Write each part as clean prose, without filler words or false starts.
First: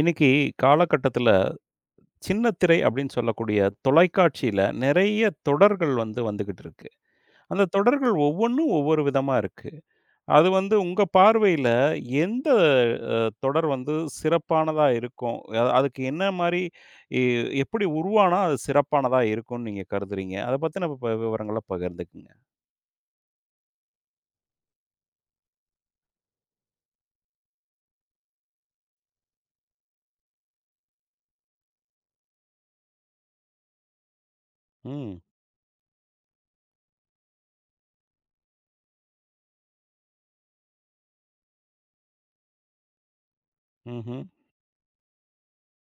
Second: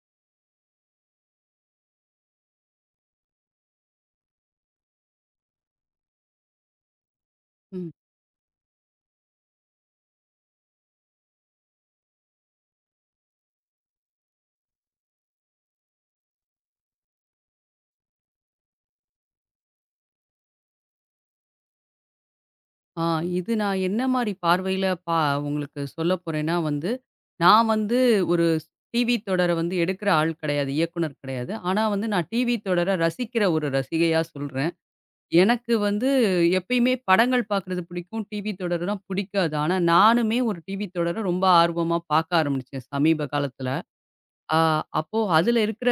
இன்னைக்கு காலகட்டத்துல சின்ன திரை அப்படின்னு சொல்லக்கூடிய தொலைக்காட்சியில நிறைய தொடர்கள் வந்து வந்துகிட்டு இருக்கு. அந்த ம். தொடர்கள் ஒவ்வொன்னும் ஒவ்வொரு விதமா இருக்கு. அது வந்து உங்க பார்வையில எந்த அ தொடர் வந்து சிறப்பானதா இருக்கும்? அதுக்கு என்ன மாரி எ எப்படி உருவானா அது சிறப்பானதா இருக்கும்னு நீங்க கருதுறீங்க? அத பத்தின விவரங்கள பகிர்ந்துக்குங்க. ஆ இது நான் என்ன மாரி பார்வையில உங்களுக்கு சொல்ல போறேன்னா வந்து, நான் வந்து ஒரு டிவி தொடர வந்து எடுக்கிற ஆள் கிடையாது. இயக்குனர் கிடையாது. ஆனா வந்து நான் டிவி தொடர ரசிக்கிற ஒரு ரசிகையா சொல்றேன். ம். எனக்கு வந்து எப்பயுமே படங்கள் பார்க்குறது பிடிக்கும். டிவி தொடர்லாம் பிடிக்காது. ஆனா நானுமே ஒரு டிவி தொடர ரொம்ப ஆர்வமா பார்க்க ஆரம்பிச்சேன் சமீப காலத்துல. ம்ஹ்ம். ஆ அப்போ அதுல இருக்கிற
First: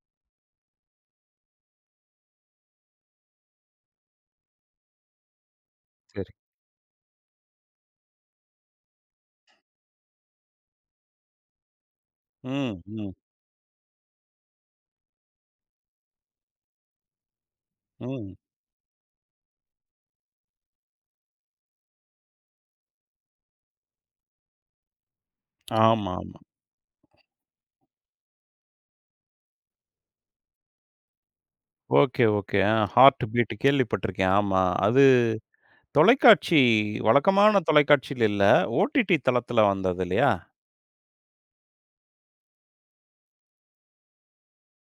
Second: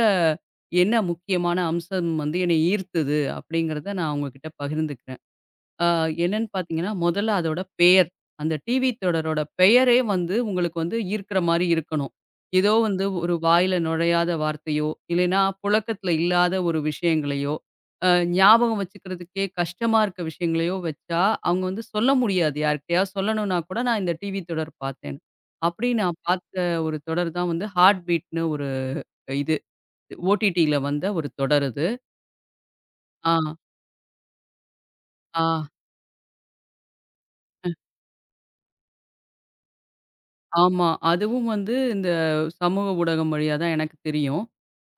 என்ன முக்கியமான அம்சம் வந்து என்னை ஈர்த்தது அப்படிங்கிறத நான் உங்ககிட்ட பகிர்ந்துக்கிறேன். ஆ சரி. என்னன்னு பார்த்தீங்கன்னா, முதல்ல அதோட பெயர். அந்த டிவி தொடரோட பெயரே வந்து உங்களுக்கு வந்து ஈர்க்கிற மாரி இருக்கணும். ஏதோ ம். வந்து ம். ஒரு வாயில நுழையாத வார்த்தையோ, இல்லைன்னா புழக்கத்துல இல்லாத ஒரு விஷயங்களையோ, அ ம். ஞாபகம் வச்சுக்கிறதுக்கே கஷ்டமா இருக்க விஷயங்களையோ வச்சா, அவங்க வந்து சொல்ல முடியாது. யார்கிட்டயாவது சொல்லணும்னா கூட நான் இந்த டிவி தொடர் பார்த்தேன்னு. அப்படி நான் ஆமாமா. பார்த்த ஒரு தொடர் தான் வந்து ஹார்ட் பீட்ன்னு ஒரு இது. ஓடிடில வந்த ஒரு தொடர் இது. Okay, okay. ஆ, ஹார்ட் ஆ, பீட் கேள்விப்பட்டிருக்கேன். ஆமா. அது ஆ. தொலைக்காட்சி வழக்கமான தொலைக்காட்சியில இல்ல. ஓடிடி தளத்தில வந்தது இல்லையா? ஆமா. அதுவும் வந்து இந்த சமூக ஊடகம் வழியா தான் எனக்கு தெரியும்.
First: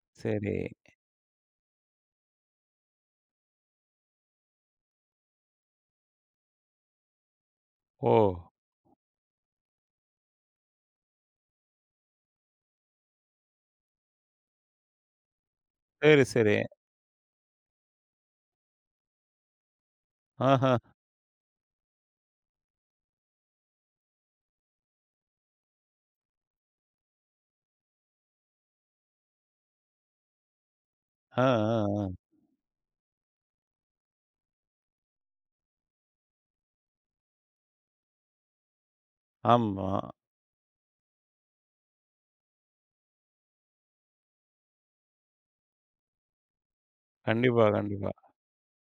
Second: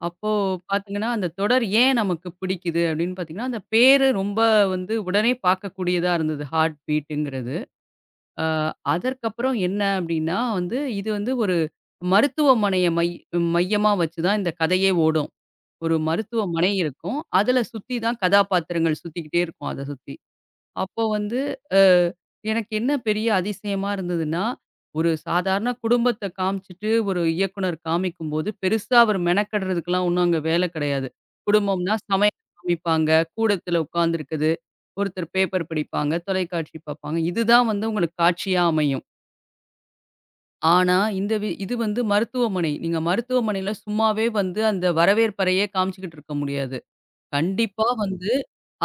அப்போ சரி. பார்த்தீங்கன்னா, அந்த தொடர் ஏன் நமக்கு பிடிக்குது அப்படின்னு பார்த்தீங்கன்னா, அந்த பேரு ரொம்ப வந்து உடனே பார்க்கக்கூடியதா இருந்தது. ஹார்ட் பீட்டுங்கிறது. ஓ! அ அதற்கப்புறம் என்ன அப்படின்னா வந்து, இது வந்து ஒரு மருத்துவமனைய மையமா வச்சு தான் இந்த கதையே ஓடும். ஒரு சரி, சரி. மருத்துவமனை இருக்கும். அதுல சுத்தி தான் கதாபாத்திரங்கள் சுத்திக்கிட்டே இருக்கும். அத சுத்தி. ஆஹா. அப்போ வந்து அ எனக்கு என்ன பெரிய அதிசயமா இருந்ததுன்னா, ஒரு சாதாரண குடும்பத்த காமிச்சுட்டு ஒரு இயக்குனர் காமிக்கும்போது, பெருசா அவர் மெனக்கெடுறதுக்கெல்லாம் ஒண்ணும் அங்க வேல கிடையாது. ஆ, ஆ, குடும்பம்னா ஆ. சமையல் காமிப்பாங்க, கூடத்துல உட்காந்துருக்குது, ஒருத்தர் பேப்பர் படிப்பாங்க, தொலைக்காட்சி பார்ப்பாங்க. இதுதான் வந்து உங்களுக்கு காட்சியா அமையும். ஆமா. ஆனா, இந்த வி இது வந்து மருத்துவமனை. நீங்க மருத்துவமனையில சும்மாவே வந்து அந்த வரவேற்பறையே காமிச்சுக்கிட்டு இருக்க முடியாது. கண்டிப்பா, கண்டிப்பா கண்டிப்பா. வந்து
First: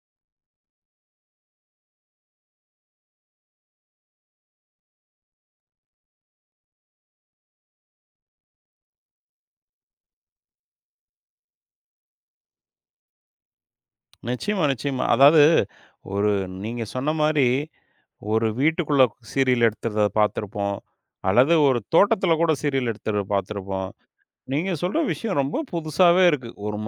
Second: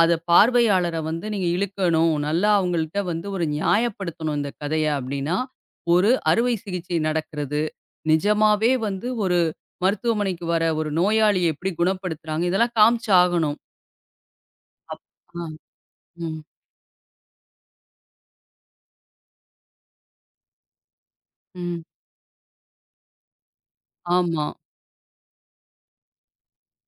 அத பார்வையாளர வந்து நீங்க இழுக்கணும். நல்லா அவங்கள்ட்ட வந்து ஒரு நியாயப்படுத்தணும் இந்த கதைய அப்டின்னா, ஒரு அறுவை சிகிச்சை நடக்கிறது. நிஜமாவே வந்து ஒரு மருத்துவமனைக்கு வர ஒரு நோயாளிய எப்படி குணப்படுத்துறாங்க. இதெல்லாம் காமிச்சாகணும். நிச்சயமா, நிச்சயமா. அதாவது ஆ. ஒரு ம். நீங்க சொன்ன மாரி, ஒரு வீட்டுக்குள்ள சீரியல் எடுத்திருந்தத பார்த்திருப்போம். அல்லது ஒரு ம். தோட்டத்தில கூட சீரியல் எடுத்தத பார்த்திருப்போம். ஆமா. நீங்க சொல்ற விஷயம் ரொம்ப புதுசாவே இருக்கு. ஒரு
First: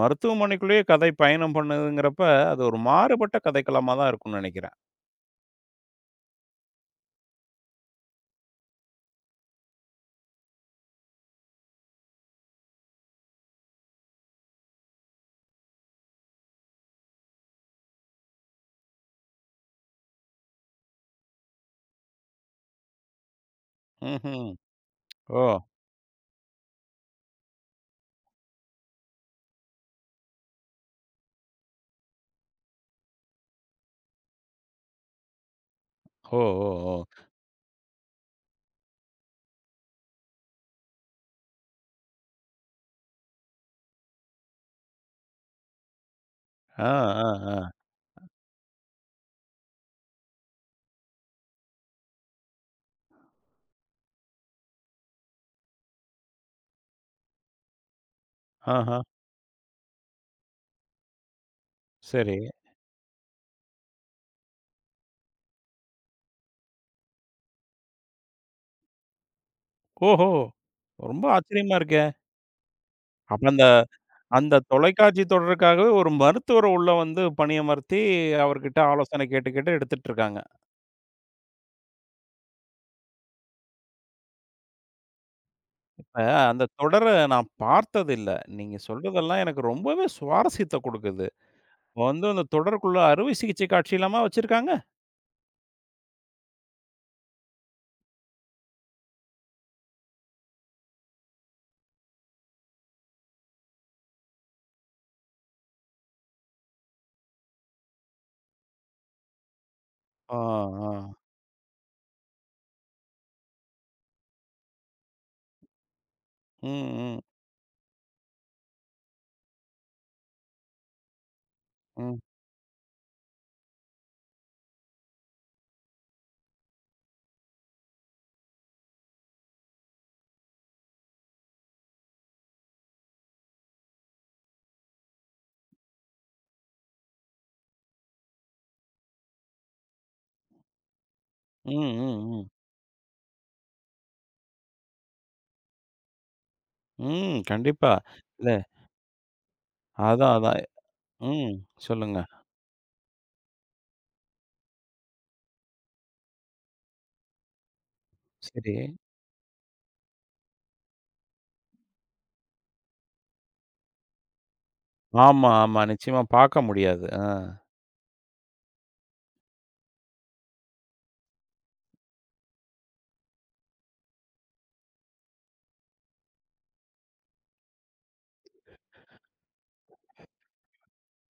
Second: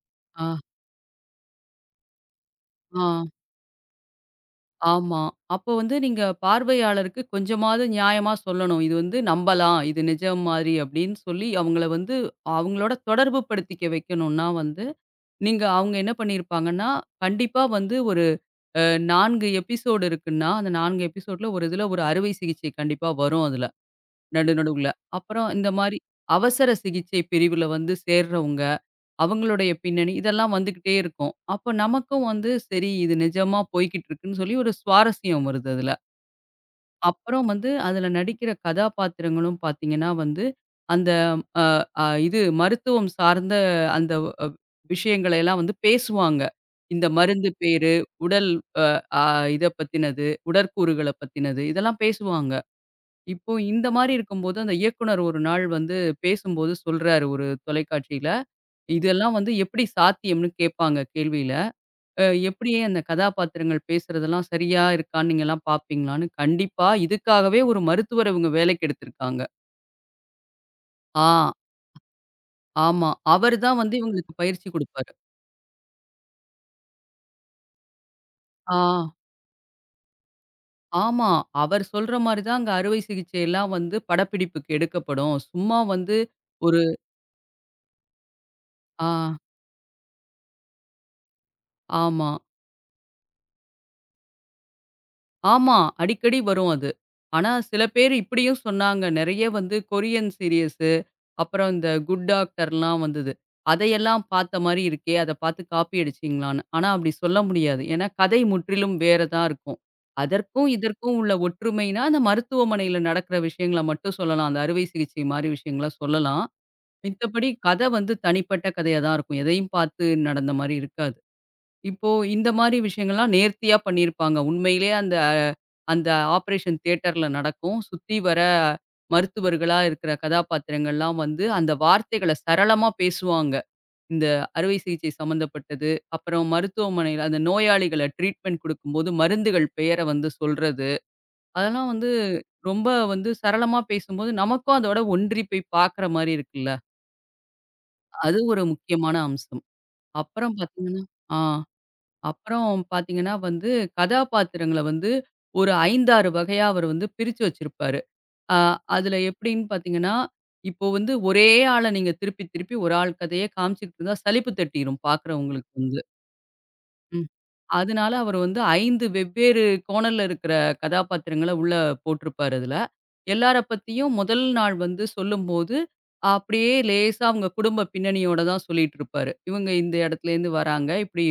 ஆ. மருத்துவமனைக்குள்ளேயே கதை பயணம் பண்ணுதுங்கிறப்ப, அது ஒரு ஆ. மாறுபட்ட கதைக்களமா தான் இருக்கும்னு நினைக்கிறேன். ஆமா. அப்போ வந்து நீங்க பார்வையாளருக்கு கொஞ்சமாவது நியாயமா சொல்லணும். இது வந்து நம்பலாம். இது நிஜம் மாரி அப்டின்னு சொல்லி அவங்கள வந்து அவங்களோட தொடர்பு படுத்திக்க வைக்கணும்னா வந்து நீங்க அவங்க என்ன பண்ணியிருப்பாங்கன்னா, கண்டிப்பா வந்து ஒரு அ 4 எபிசோடு இருக்குன்னா, அந்த 4 எபிசோட்ல ஒரு இதுல ஒரு அறுவை சிகிச்சை கண்டிப்பா வரும் அதுல. ம்ஹ்ம். நடு நடுவுல. ஓ! அப்புறம் இந்த மாரி அவசர சிகிச்சை பிரிவுல வந்து சேர்றவங்க, அவங்களுடைய பின்னணி இதெல்லாம் வந்துக்கிட்டே இருக்கும். அப்ப நமக்கும் வந்து சரி இது நிஜமா போய்க்கிட்டு இருக்குன்னு சொல்லி ஒரு சுவாரஸ்யம் வருது அதுல. ஓ! ஓ! ஓ! அப்புறம் வந்து அதுல நடிக்கிற கதாபாத்திரங்களும் பார்த்தீங்கன்னா வந்து, அந்த அ அ இது மருத்துவம் சார்ந்த அந்த அ விஷயங்களை எல்லாம் வந்து பேசுவாங்க. ஆ, இந்த ஆ, மருந்து ஆ. பேரு, உடல் அ அ இத பத்தினது, உடற்கூறுகள பத்தினது இதெல்லாம் பேசுவாங்க. இப்போ இந்த மாரி இருக்கும்போது அந்த இயக்குனர் ஒரு நாள் வந்து பேசும்போது சொல்றாரு ஒரு தொலைக்காட்சியில, ஆஹா. இதெல்லாம் வந்து எப்படி சாத்தியம்னு கேட்பாங்க கேள்வியில. சரி. எப்படியே அந்த கதாபாத்திரங்கள் பேசுறதெல்லாம் சரியா இருக்கான்னு நீங்கலாம் பார்ப்பீங்களான்னு, கண்டிப்பா இதுக்காகவே ஒரு மருத்துவர இவங்க வேலைக்கு எடுத்திருக்காங்க. ஓஹோ! ரொம்ப ஆ, ஆச்சரியமா இருக்கே! ஆமா. அப்ப அவரு அந்த தான் வந்து இவங்களுக்கு அந்த பயிற்சி குடுப்பாரு. தொலைக்காட்சி தொடருக்காகவே ஒரு மருத்துவர உள்ள வந்து பணியமர்த்தி, ஆ, அவர்கிட்ட ஆலோசனை கேட்டு, கேட்டு எடுத்துட்டு இருக்காங்க. ஆமா. அவர் சொல்ற மாரி தான் அங்க அறுவை சிகிச்சையெல்லாம் வந்து படப்பிடிப்புக்கு எடுக்கப்படும். சும்மா இப்ப வந்து அந்த ஒரு தொடர நான் பார்த்ததில்ல. நீங்க ஆ, சொல்றதெல்லாம் எனக்கு ரொம்பவே சுவாரஸ்யத்த குடுக்குது. இப்ப வந்து ஆமா. அந்த தொடருக்குள்ள அறுவை சிகிச்சை காட்சிலாமா வச்சிருக்காங்க? ஆமா. அடிக்கடி வரும் அது. ஆனா சில பேர் இப்படியும் சொன்னாங்க. நெறைய வந்து கொரியன் சீரியஸ் அப்புறம் இந்த குட் டாக்டர்லாம் வந்தது. அதையெல்லாம் பார்த்த மாரி இருக்கே! அத பார்த்து காப்பி அடிச்சீங்களான்னு. ஆனா அப்படி சொல்ல முடியாது. ஏன்னா கதை முற்றிலும் வேறதா இருக்கும். ஆ, அதற்கும் ஆ. இதற்கும் உள்ள ஒற்றுமைனா, அந்த மருத்துவமனையில நடக்கிற விஷயங்கள மட்டும் சொல்லலாம். அந்த அறுவை சிகிச்சை மாரி விஷயங்கள சொல்லலாம். ம், ம், மித்தபடி கதை வந்து தனிப்பட்ட கதையா தான் இருக்கும். எதையும் பார்த்து நடந்த மாரி இருக்காது. இப்போ ம். இந்த மாரி விஷயங்கள்லாம் நேர்த்தியா பண்ணியிருப்பாங்க. உண்மையிலேயே அந்த அந்த ஆப்பரேஷன் தியேட்டர்ல நடக்கும். சுத்தி வர மருத்துவர்களா இருக்கிற கதாபாத்திரங்கள்லாம் வந்து, அந்த வார்த்தைகள சரளமா பேசுவாங்க. இந்த அறுவை சிகிச்சை சம்மந்தப்பட்டது, அப்புறம் மருத்துவமனையில அந்த நோயாளிகள ட்ரீட்மெண்ட் குடுக்கும்போது மருந்துகள் பெயர வந்து சொல்றது, ம், அதெல்லாம் வந்து ம், ம். ரொம்ப வந்து சரளமா பேசும்போது, நமக்கும் அதோட ஒன்றி போய் பார்க்குற மாரி இருக்குல்ல. ம். கண்டிப்பா. அது இல்ல ஒரு முக்கியமான அம்சம். அதான், அப்புறம் அதான். பார்த்தீங்கன்னா ஆ. ம். சொல்லுங்க. அப்புறம் பார்த்தீங்கன்னா வந்து, கதாபாத்திரங்கள வந்து ஒரு 5, 6 வகையா அவரு வந்து பிரிச்சு வச்சிருப்பாரு. அ சரி. அதுல எப்படின்னு பார்த்தீங்கன்னா, இப்போ வந்து ஒரே ஆள நீங்க திருப்பி திருப்பி ஒரு ஆள் கதையே காமிச்சுக்கிட்டு இருந்தா சலிப்பு தட்டிரும் ஆமா, பார்க்குறவங்களுக்கு ஆமா. வந்து. நிச்சயமா பார்க்க முடியாது. ஆ. ம். அதனால அவர் வந்து 5 வெவ்வேறு கோணல்ல இருக்கிற கதாபாத்திரங்கள உள்ள போட்டிருப்பாரு அதுல. எல்லார பத்தியும் முதல் நாள் வந்து சொல்லும்போது, அப்படியே லேசா அவங்க குடும்ப பின்னணியோட தான் சொல்லிட்டு இருப்பாரு. இவங்க இந்த இடத்துலேருந்து வராங்க. இப்படி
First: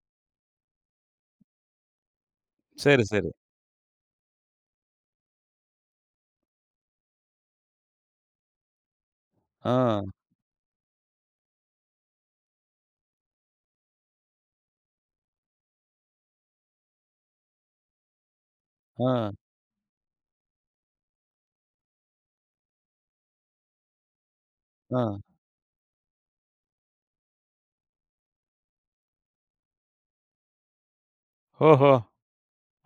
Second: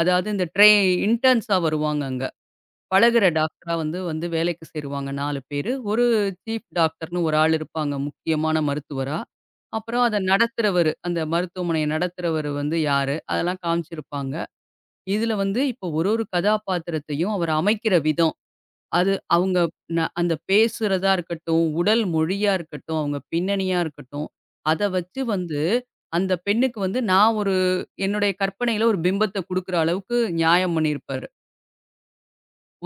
அதாவது இந்த ட்ரெ இன்டர்ன்ஸா வருவாங்க அங்க. சரி, பழகுற சரி. டாக்டரா வந்து வந்து வேலைக்கு சேருவாங்க 4 பேரு. ஒரு சீஃப் டாக்டர்ன்னு ஒரு ஆள் இருப்பாங்க முக்கியமான மருத்துவரா. ஆ, அப்புறம் அத நடத்துறவரு, அந்த மருத்துவமனைய நடத்துறவரு வந்து யாரு? அதெல்லாம் காமிச்சிருப்பாங்க. இதுல வந்து இப்போ ஒரு ஒரு கதாபாத்திரத்தையும் அவர் அமைக்கிற விதம், ஆ, அது அவங்க அந்த பேசுறதா இருக்கட்டும், உடல் மொழியா இருக்கட்டும், அவங்க பின்னணியா இருக்கட்டும், அத ஆ. வச்சு வந்து அந்த பெண்ணுக்கு வந்து நான் ஒரு என்னுடைய கற்பனையில ஒரு பிம்பத்த குடுக்குற அளவுக்கு நியாயம் பண்ணியிருப்பாரு. ஓஹோ!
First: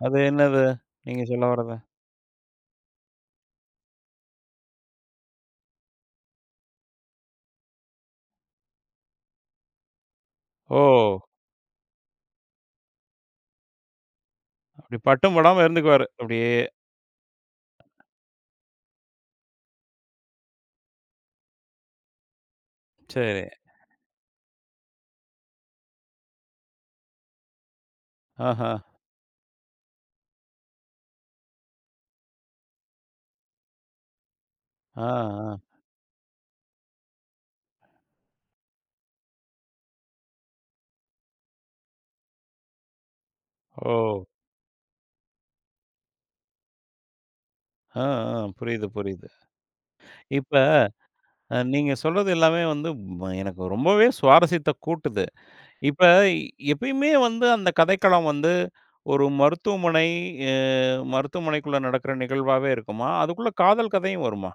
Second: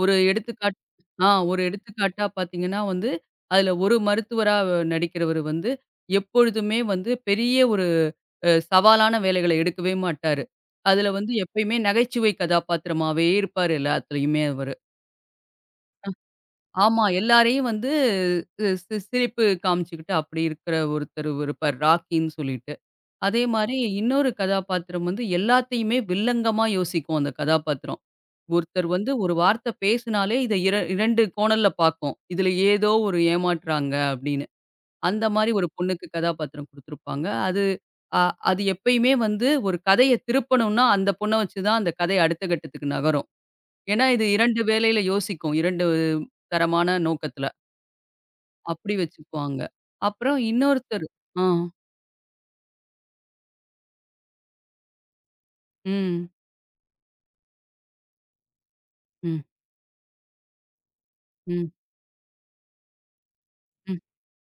ஒரு அது என்னது? எடுத்துக்காட்டு நீங்க ஆ சொல்ல ஒரு வர்றது? எடுத்துக்காட்டா பார்த்தீங்கன்னா வந்து, அதுல ஒரு மருத்துவரா நடிக்கிறவரு வந்து எப்பொழுதுமே வந்து பெரிய ஒரு சவாலான வேலைகள எடுக்கவே மாட்டாரு. ஓ! அதுல வந்து எப்பயுமே நகைச்சுவை கதாபாத்திரமாவே இருப்பாரு எல்லாத்துலயுமே அவரு. அப்படி பட்டும் படாம இருந்துக்குவாரு. அப்படியே. ஆமா. எல்லாரையும் வந்து அ சி சிரிப்பு காமிச்சுக்கிட்டு அப்படி இருக்கிற ஒருத்தர் இருப்பார் ராக்கின்னு சொல்லிட்டு. சரி. அதே மாரி இன்னொரு கதாபாத்திரம் வந்து எல்லாத்தையுமே வில்லங்கமா யோசிக்கும் அந்த கதாபாத்திரம். ஆஹா. ஒருத்தர் வந்து ஒரு வார்த்தை பேசினாலே இத இர 2 கோணல்ல பார்க்கும். இதுல ஏதோ ஒரு ஏமாற்றுறாங்க அப்படின்னு. ஆ, அந்த மாரி ஆ. ஒரு பொண்ணுக்கு கதாபாத்திரம் குடுத்துருப்பாங்க. அ அது எப்பயுமே வந்து ஒரு கதைய திருப்பணும்னா, அந்த பொண்ண வச்சு தான் அந்த கதை அடுத்த கட்டத்துக்கு நகரும். ஓ! ஏன்னா, இது 2 வேலையில யோசிக்கும். 2 தரமான நோக்கத்துல. ஆ, ஆ. புரியுது, அப்படி புரியுது. வச்சுக்குவாங்க. அப்புறம் இப்ப இன்னொருத்தர் ஆ. நீங்க சொல்றது எல்லாமே வந்து எனக்கு ரொம்பவே சுவாரஸ்யத்த கூட்டுது. இப்ப ம். எப்பயுமே வந்து அந்த கதைக்களம் வந்து ஒரு ம். மருத்துவமனை, ம். ம். மருத்துவமனைக்குள்ள நடக்கிற நிகழ்வாவே இருக்குமா? அதுக்குள்ள காதல் கதையும் வருமா?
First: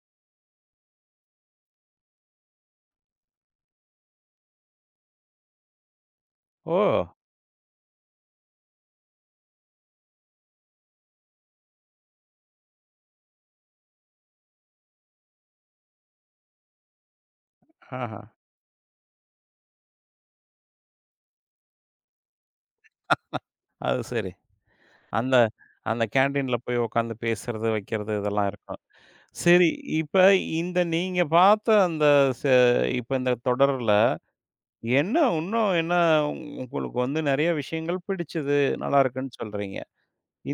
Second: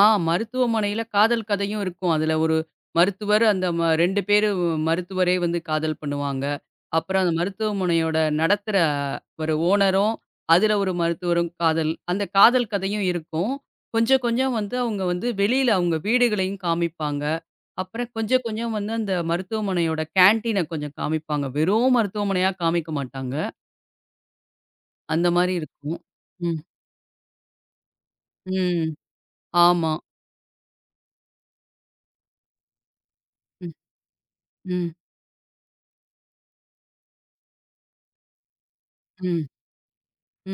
ஆ மருத்துவமனையில காதல் கதையும் இருக்கும். அதுல ஒரு மருத்துவர் அந்த ம 2 பேரும் மருத்துவரே வந்து காதல் பண்ணுவாங்க. ஓ! அப்புறம் அந்த மருத்துவமனையோட நடத்துற ஒரு ஓனரும், அதுல ஒரு மருத்துவரும் அந்த காதல் கதையும் இருக்கும். கொஞ்சம் கொஞ்சம் வந்து அவங்க வந்து வெளியில அவங்க வீடுகளையும் காமிப்பாங்க. அப்புறம் ஆஹா. கொஞ்சம் கொஞ்சம் வந்து அந்த மருத்துவமனையோட கேன்டீன கொஞ்சம் காமிப்பாங்க. வெறும் மருத்துவமனையா காமிக்க மாட்டாங்க. அது சரி. அந்த அந்த மாரி இருக்கும். அந்த கேன்டீன்ல ம், போய் உட்காந்து பேசுறது, வைக்கிறது இதெல்லாம் இருக்கும். ம். சரி, ஆமா. இப்ப இந்த நீங்க பார்த்த அந்த ச இப்ப இந்த ம், தொடர்ல ம், என்ன இன்னும் என்ன உங்களுக்கு வந்து நெறைய விஷயங்கள் பிடிச்சது, நல்லா இருக்குன்னு ம், சொல்றீங்க.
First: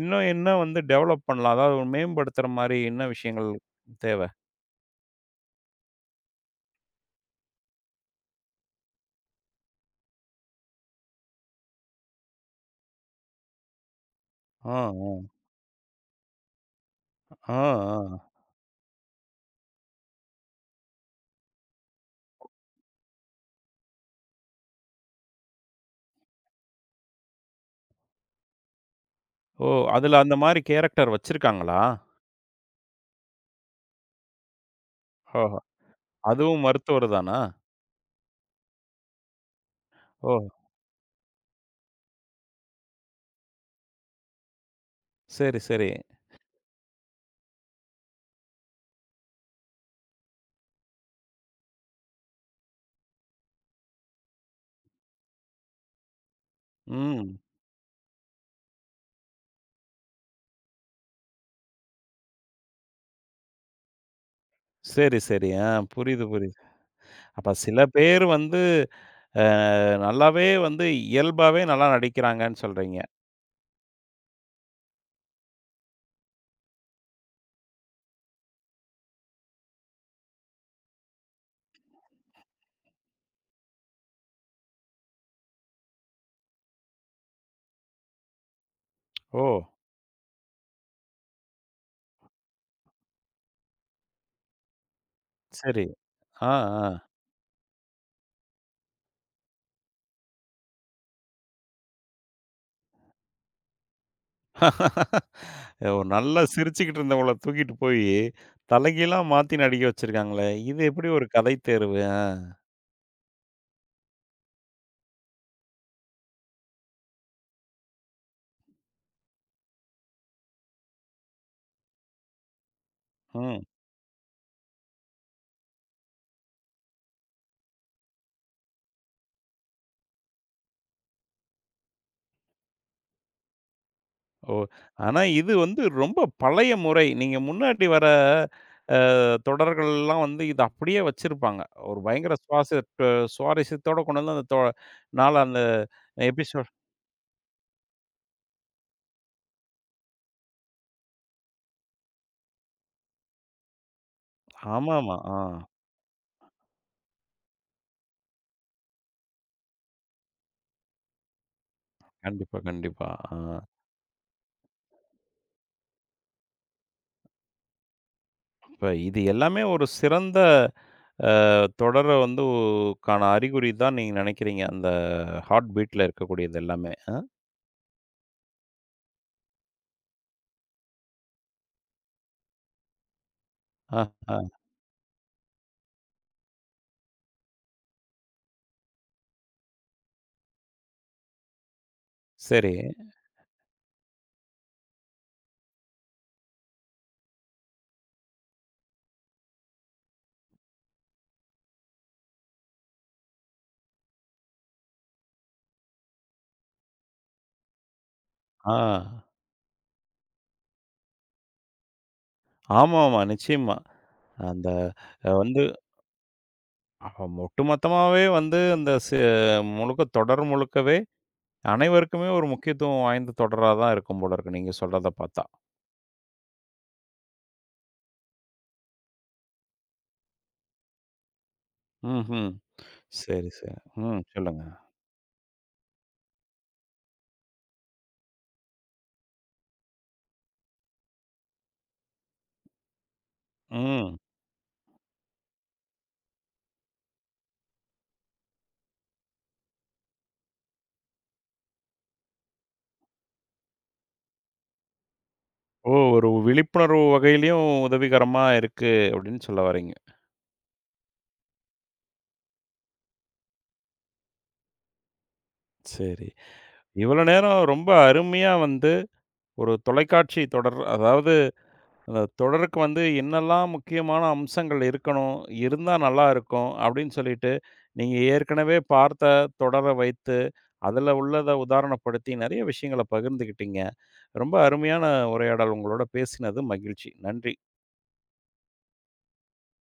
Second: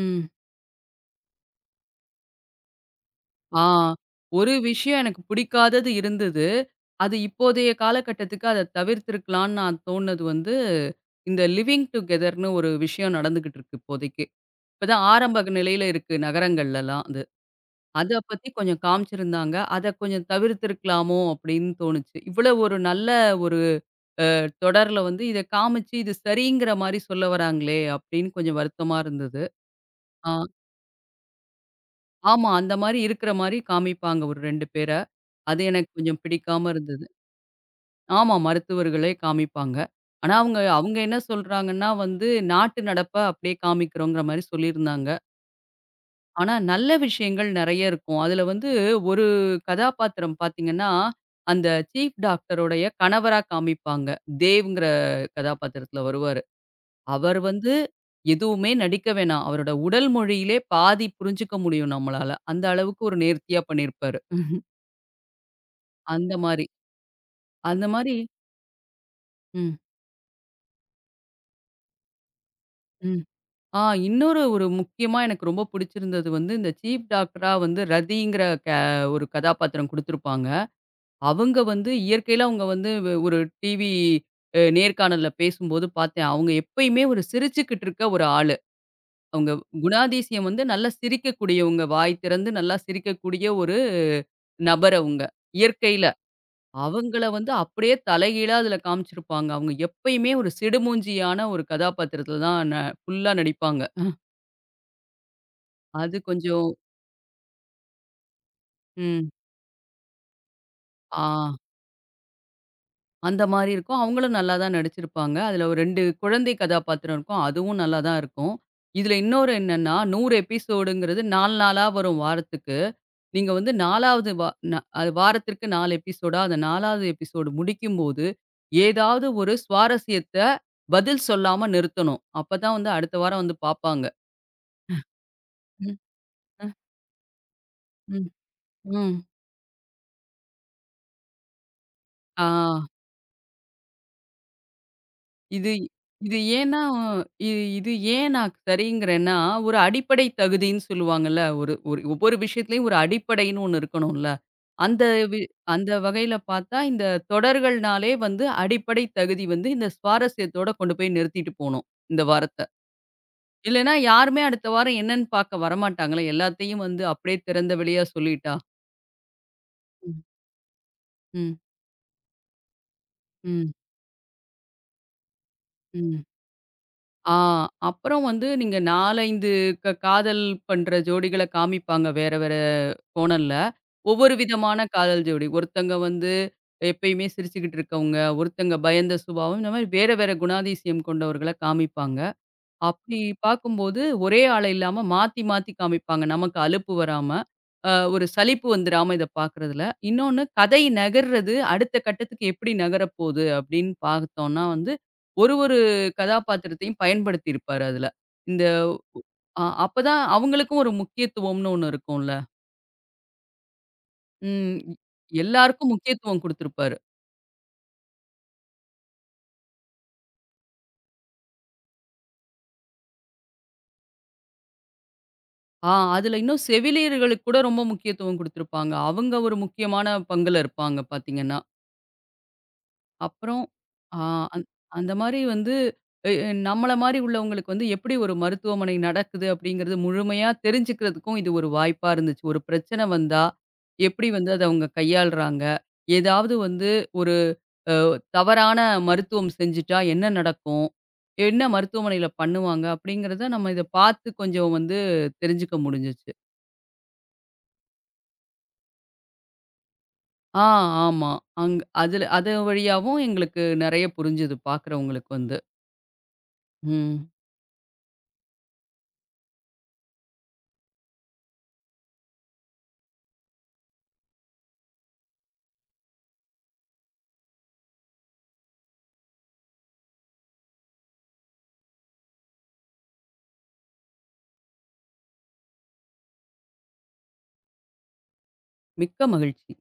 இன்னும் என்ன வந்து டெவலப் பண்ணலாம்? அதாவது ஒரு மேம்படுத்துற மாரி என்ன விஷயங்கள் ஆ. தேவ? ஒரு விஷயம் எனக்கு பிடிக்காதது இருந்தது. அது இப்போதைய காலகட்டத்துக்கு அத தவிர்த்திருக்கலான்னு நான் தோணுனது வந்து, இந்த லிவிங் டுகெதர்ன்னு ஒரு விஷயம் நடந்துகிட்டு இருக்கு இப்போதைக்கு. ஆ, இப்பதான் ஆ, ஆரம்ப நிலையில இருக்கு நகரங்கள்லலாம் அது. ஆ, அத ஆ. பத்தி கொஞ்சம் காமிச்சிருந்தாங்க. அத கொஞ்சம் தவிர்த்திருக்கலாமோ அப்படின்னு தோணுச்சு. இவ்வளவு ஒரு நல்ல ஒரு தொடர்ல வந்து இத காமிச்சு இது சரிங்கிற மாரி சொல்ல வராங்களே அப்படின்னு கொஞ்சம் வருத்தமா இருந்தது. ஓ! அதுல ஆ. அந்த மாரி கேரக்டர் வச்சிருக்காங்களா? ஆமா. அந்த மாரி இருக்கிற மாரி காமிப்பாங்க ஒரு 2 பேர. ஓஹோ! அது எனக்கு கொஞ்சம் அதுவும் பிடிக்காம இருந்தது. மருத்துவர் தானா? ஆமா. மருத்துவர்களே காமிப்பாங்க. ஓ! ஆனா, அவங்க அவங்க என்ன சொல்றாங்கன்னா வந்து, நாட்டு நடப்ப அப்படியே காமிக்கிறோங்கிற மாரி சொல்லியிருந்தாங்க. சரி, சரி. ஆனா, நல்ல விஷயங்கள் நெறைய இருக்கும். அதுல வந்து ஒரு கதாபாத்திரம் பார்த்தீங்கன்னா, அந்த சீஃப் டாக்டருடைய கணவரா காமிப்பாங்க. தேவ்ங்கிற கதாபாத்திரத்துல வருவாரு. ம். அவர் வந்து எதுவுமே நடிக்க வேணாம். அவரோட உடல் மொழியிலே பாதி புரிஞ்சுக்க முடியும் நம்மளால. அந்த அளவுக்கு ஒரு நேர்த்தியா பண்ணியிருப்பாரு. சரி, சரி. ஆ புரியுது, அந்த புரியுது. மாரி. அப்ப சில அந்த மாரி. பேர் வந்து அ ம். நல்லாவே வந்து இயல்பாவே நல்லா நடிக்கிறாங்கன்னு சொல்றீங்க. ம். ஆ இன்னொரு முக்கியமா எனக்கு ரொம்ப பிடிச்சிருந்தது வந்து, இந்த சீஃப் டாக்டரா வந்து ரதிங்கிற ஒரு கதாபாத்திரம் குடுத்துருப்பாங்க. அவங்க வந்து இயற்கையில அவங்க வந்து ஒரு டிவி நேர்காணல்ல பேசும்போது பார்த்தேன். அவங்க எப்பயுமே ஒரு சிரிச்சுக்கிட்டு இருக்க ஒரு ஆளு. ஓ! அவங்க குணாதிசயம் வந்து நல்லா சிரிக்கக்கூடியவங்க. வாய் திறந்து நல்லா சிரிக்கக்கூடிய ஒரு நபர் அவங்க. சரி. இயற்கையில. ஆ, ஆ. அவங்கள வந்து அப்படியே தலைகீழா அதுல காமிச்சிருப்பாங்க. அவங்க எப்பயுமே ஒரு சிடுமூஞ்சியான ஒரு கதாபாத்திரத்தில தான் ஃபுல்லா நடிப்பாங்க. ஒரு அது நல்லா கொஞ்சம் சிரிச்சுக்கிட்டு இருந்தவங்கள தூக்கிட்டு போய், தலைகீழா ம். மாத்தி நடிக்க வச்சிருக்காங்களே! இது எப்படி ஆ. ஒரு கதை தேர்வு? அந்த மாரி இருக்கும். அவங்களும் நல்லா தான் நடிச்சிருப்பாங்க. அதுல ஒரு 2 குழந்தை கதாபாத்திரம் இருக்கும். அதுவும் நல்லா தான் இருக்கும். இதுல இன்னொரு என்னன்னா, 100 எபிசோடுங்கிறது 4 நாளா வரும் வாரத்துக்கு. நீங்க ம். வந்து 4வது வா ந அது வாரத்திற்கு 4 எபிசோடா, அந்த 4வது எபிசோடு முடிக்கும்போது, ஏதாவது ஒரு சுவாரஸ்யத்த பதில் சொல்லாம நிறுத்தணும். அப்பதான் வந்து அடுத்த வாரம் வந்து பாப்பாங்க. ஓ! ஆனா இது வந்து ம். ரொம்ப அ. பழைய முறை. நீங்க முன்னாடி வர ம். அ ம். தொடர்கள்லாம் வந்து இத அப்படியே வச்சிருப்பாங்க. ஒரு பயங்கர ஆ. சுவாரஸ்யத்தோட கொண்டு வந்து அந்த நாள அந்த இது இது எபிசோட். ஏன்னா, இது இது ஏன் நான் சரிங்கிறேன்னா, ஒரு அடிப்படை தகுதின்னு சொல்லுவாங்கல்ல. ஒரு ஒரு ஒவ்வொரு விஷயத்துலயும் ஒரு அடிப்படைன்னு ஒண்ணு இருக்கணும்ல. அந்த ஆமாமா. ஆ. வி அந்த வகையில பார்த்தா, இந்த தொடர்கள்னாலே வந்து அடிப்படை தகுதி வந்து இந்த சுவாரஸ்யத்தோட கொண்டு போய் நிறுத்திட்டு போணும், இந்த கண்டிப்பா, வாரத்த. கண்டிப்பா. ஆ. இல்லன்னா யாருமே அடுத்த வாரம் என்னன்னு பார்க்க வரமாட்டாங்களே. எல்லாத்தையும் வந்து அப்படியே திறந்த வெளியா சொல்லிட்டா. இப்ப இது எல்லாமே ஒரு ம். சிறந்த அ ம். தொடர வந்து க்கான ம். அறிகுறி தான் நீங்க நினைக்கிறீங்க. அந்த ஹார்ட் பீட்ல ம். இருக்கக்கூடியது எல்லாமே. அ, ஆ அப்புறம் வந்து நீங்க 4, 5 காதல் பண்ற ஜோடிகள காமிப்பாங்க வேற வேற கோணல்ல. அ, ஒவ்வொரு அ. விதமான காதல் ஜோடி. ஒருத்தங்க வந்து எப்பயுமே சிரிச்சுக்கிட்டு இருக்கவங்க, ஒருத்தங்க பயந்த சுபாவம். இந்த மாரி வேற வேற குணாதிசயம் கொண்டவர்கள காமிப்பாங்க. சரி. அப்படி பார்க்கும்போது ஒரே ஆள இல்லாம மாத்தி மாத்தி காமிப்பாங்க. நமக்கு அலுப்பு வராம, ஒரு சலிப்பு வந்துராம இத பார்க்குறதுல. இன்னொன்னு கதை நகர்றது அடுத்த கட்டத்துக்கு எப்படி நகரப்போது அப்படின்னு பார்த்தோம்னா வந்து, ஒரு ஒரு கதாபாத்திரத்தையும் பயன்படுத்தியிருப்பாரு அதுல. இந்த ஆ. அ அப்பதான் அவங்களுக்கும் ஒரு முக்கியத்துவம்னு ஒண்ணு இருக்கும்ல. ஆமாமா. நிச்சயமா. அந்த ம். வந்து எல்லாருக்கும் முக்கியத்துவம் குடுத்திருப்பாரு. ஒட்டுமொத்தமாவே வந்து அந்த முழுக்க தொடர் முழுக்கவே அனைவருக்குமே ஒரு முக்கியத்துவம் வாய்ந்த தொடரா தான் இருக்கும் போல இருக்கு. நீங்க சொல்றத பார்த்தா. அதுல இன்னும் செவிலியர்களுக்கு கூட ரொம்ப முக்கியத்துவம் குடுத்திருப்பாங்க. அவங்க ஒரு முக்கியமான பங்குல இருப்பாங்க பாத்தீங்கன்னா. ம்ஹ்ம். சரி, அப்புறம் சரி. ஆ ம். சொல்லுங்க. அந் அந்த மாரி வந்து எ எ நம்மள மாரி உள்ளவங்களுக்கு வந்து எப்படி ஒரு மருத்துவமனை நடக்குது அப்படிங்கிறது முழுமையா தெரிஞ்சுக்கிறதுக்கும் இது ஒரு வாய்ப்பா இருந்துச்சு. ஒரு பிரச்சனை வந்தா ம். எப்படி வந்து அத அவங்க கையாளுறாங்க. ஏதாவது வந்து ஒரு அ தவறான மருத்துவம் செஞ்சுட்டா என்ன நடக்கும்? என்ன மருத்துவமனையில பண்ணுவாங்க? அப்படிங்கிறத நம்ம இத பார்த்து கொஞ்சம் வந்து தெரிஞ்சுக்க ஓ! ஒரு முடிஞ்சுச்சு. விழிப்புணர்வு வகையிலயும் உதவிகரமா இருக்கு அப்படின்னு சொல்ல வர்றீங்க. ஆ ஆமா. அங் அதுல அது வழியாவும் எங்களுக்கு நெறைய புரிஞ்சது பார்க்குறவங்களுக்கு வந்து. சரி. இவ்வளோ ம். நேரம் ரொம்ப அருமையா வந்து ஒரு தொலைக்காட்சி தொடர், அதாவது அந்த தொடருக்கு வந்து என்னெல்லாம் முக்கியமான அம்சங்கள் இருக்கணும், இருந்தா நல்லா இருக்கும் அப்படின்னு சொல்லிட்டு, நீங்க ஏற்கனவே பார்த்த தொடர வைத்து, அதில உள்ளத உதாரணப்படுத்தி நெறைய விஷயங்கள பகிர்ந்துக்கிட்டீங்க. ரொம்ப அருமையான உரையாடல். உங்களோட பேசினது மகிழ்ச்சி. நன்றி. மிக்க மகிழ்ச்சி.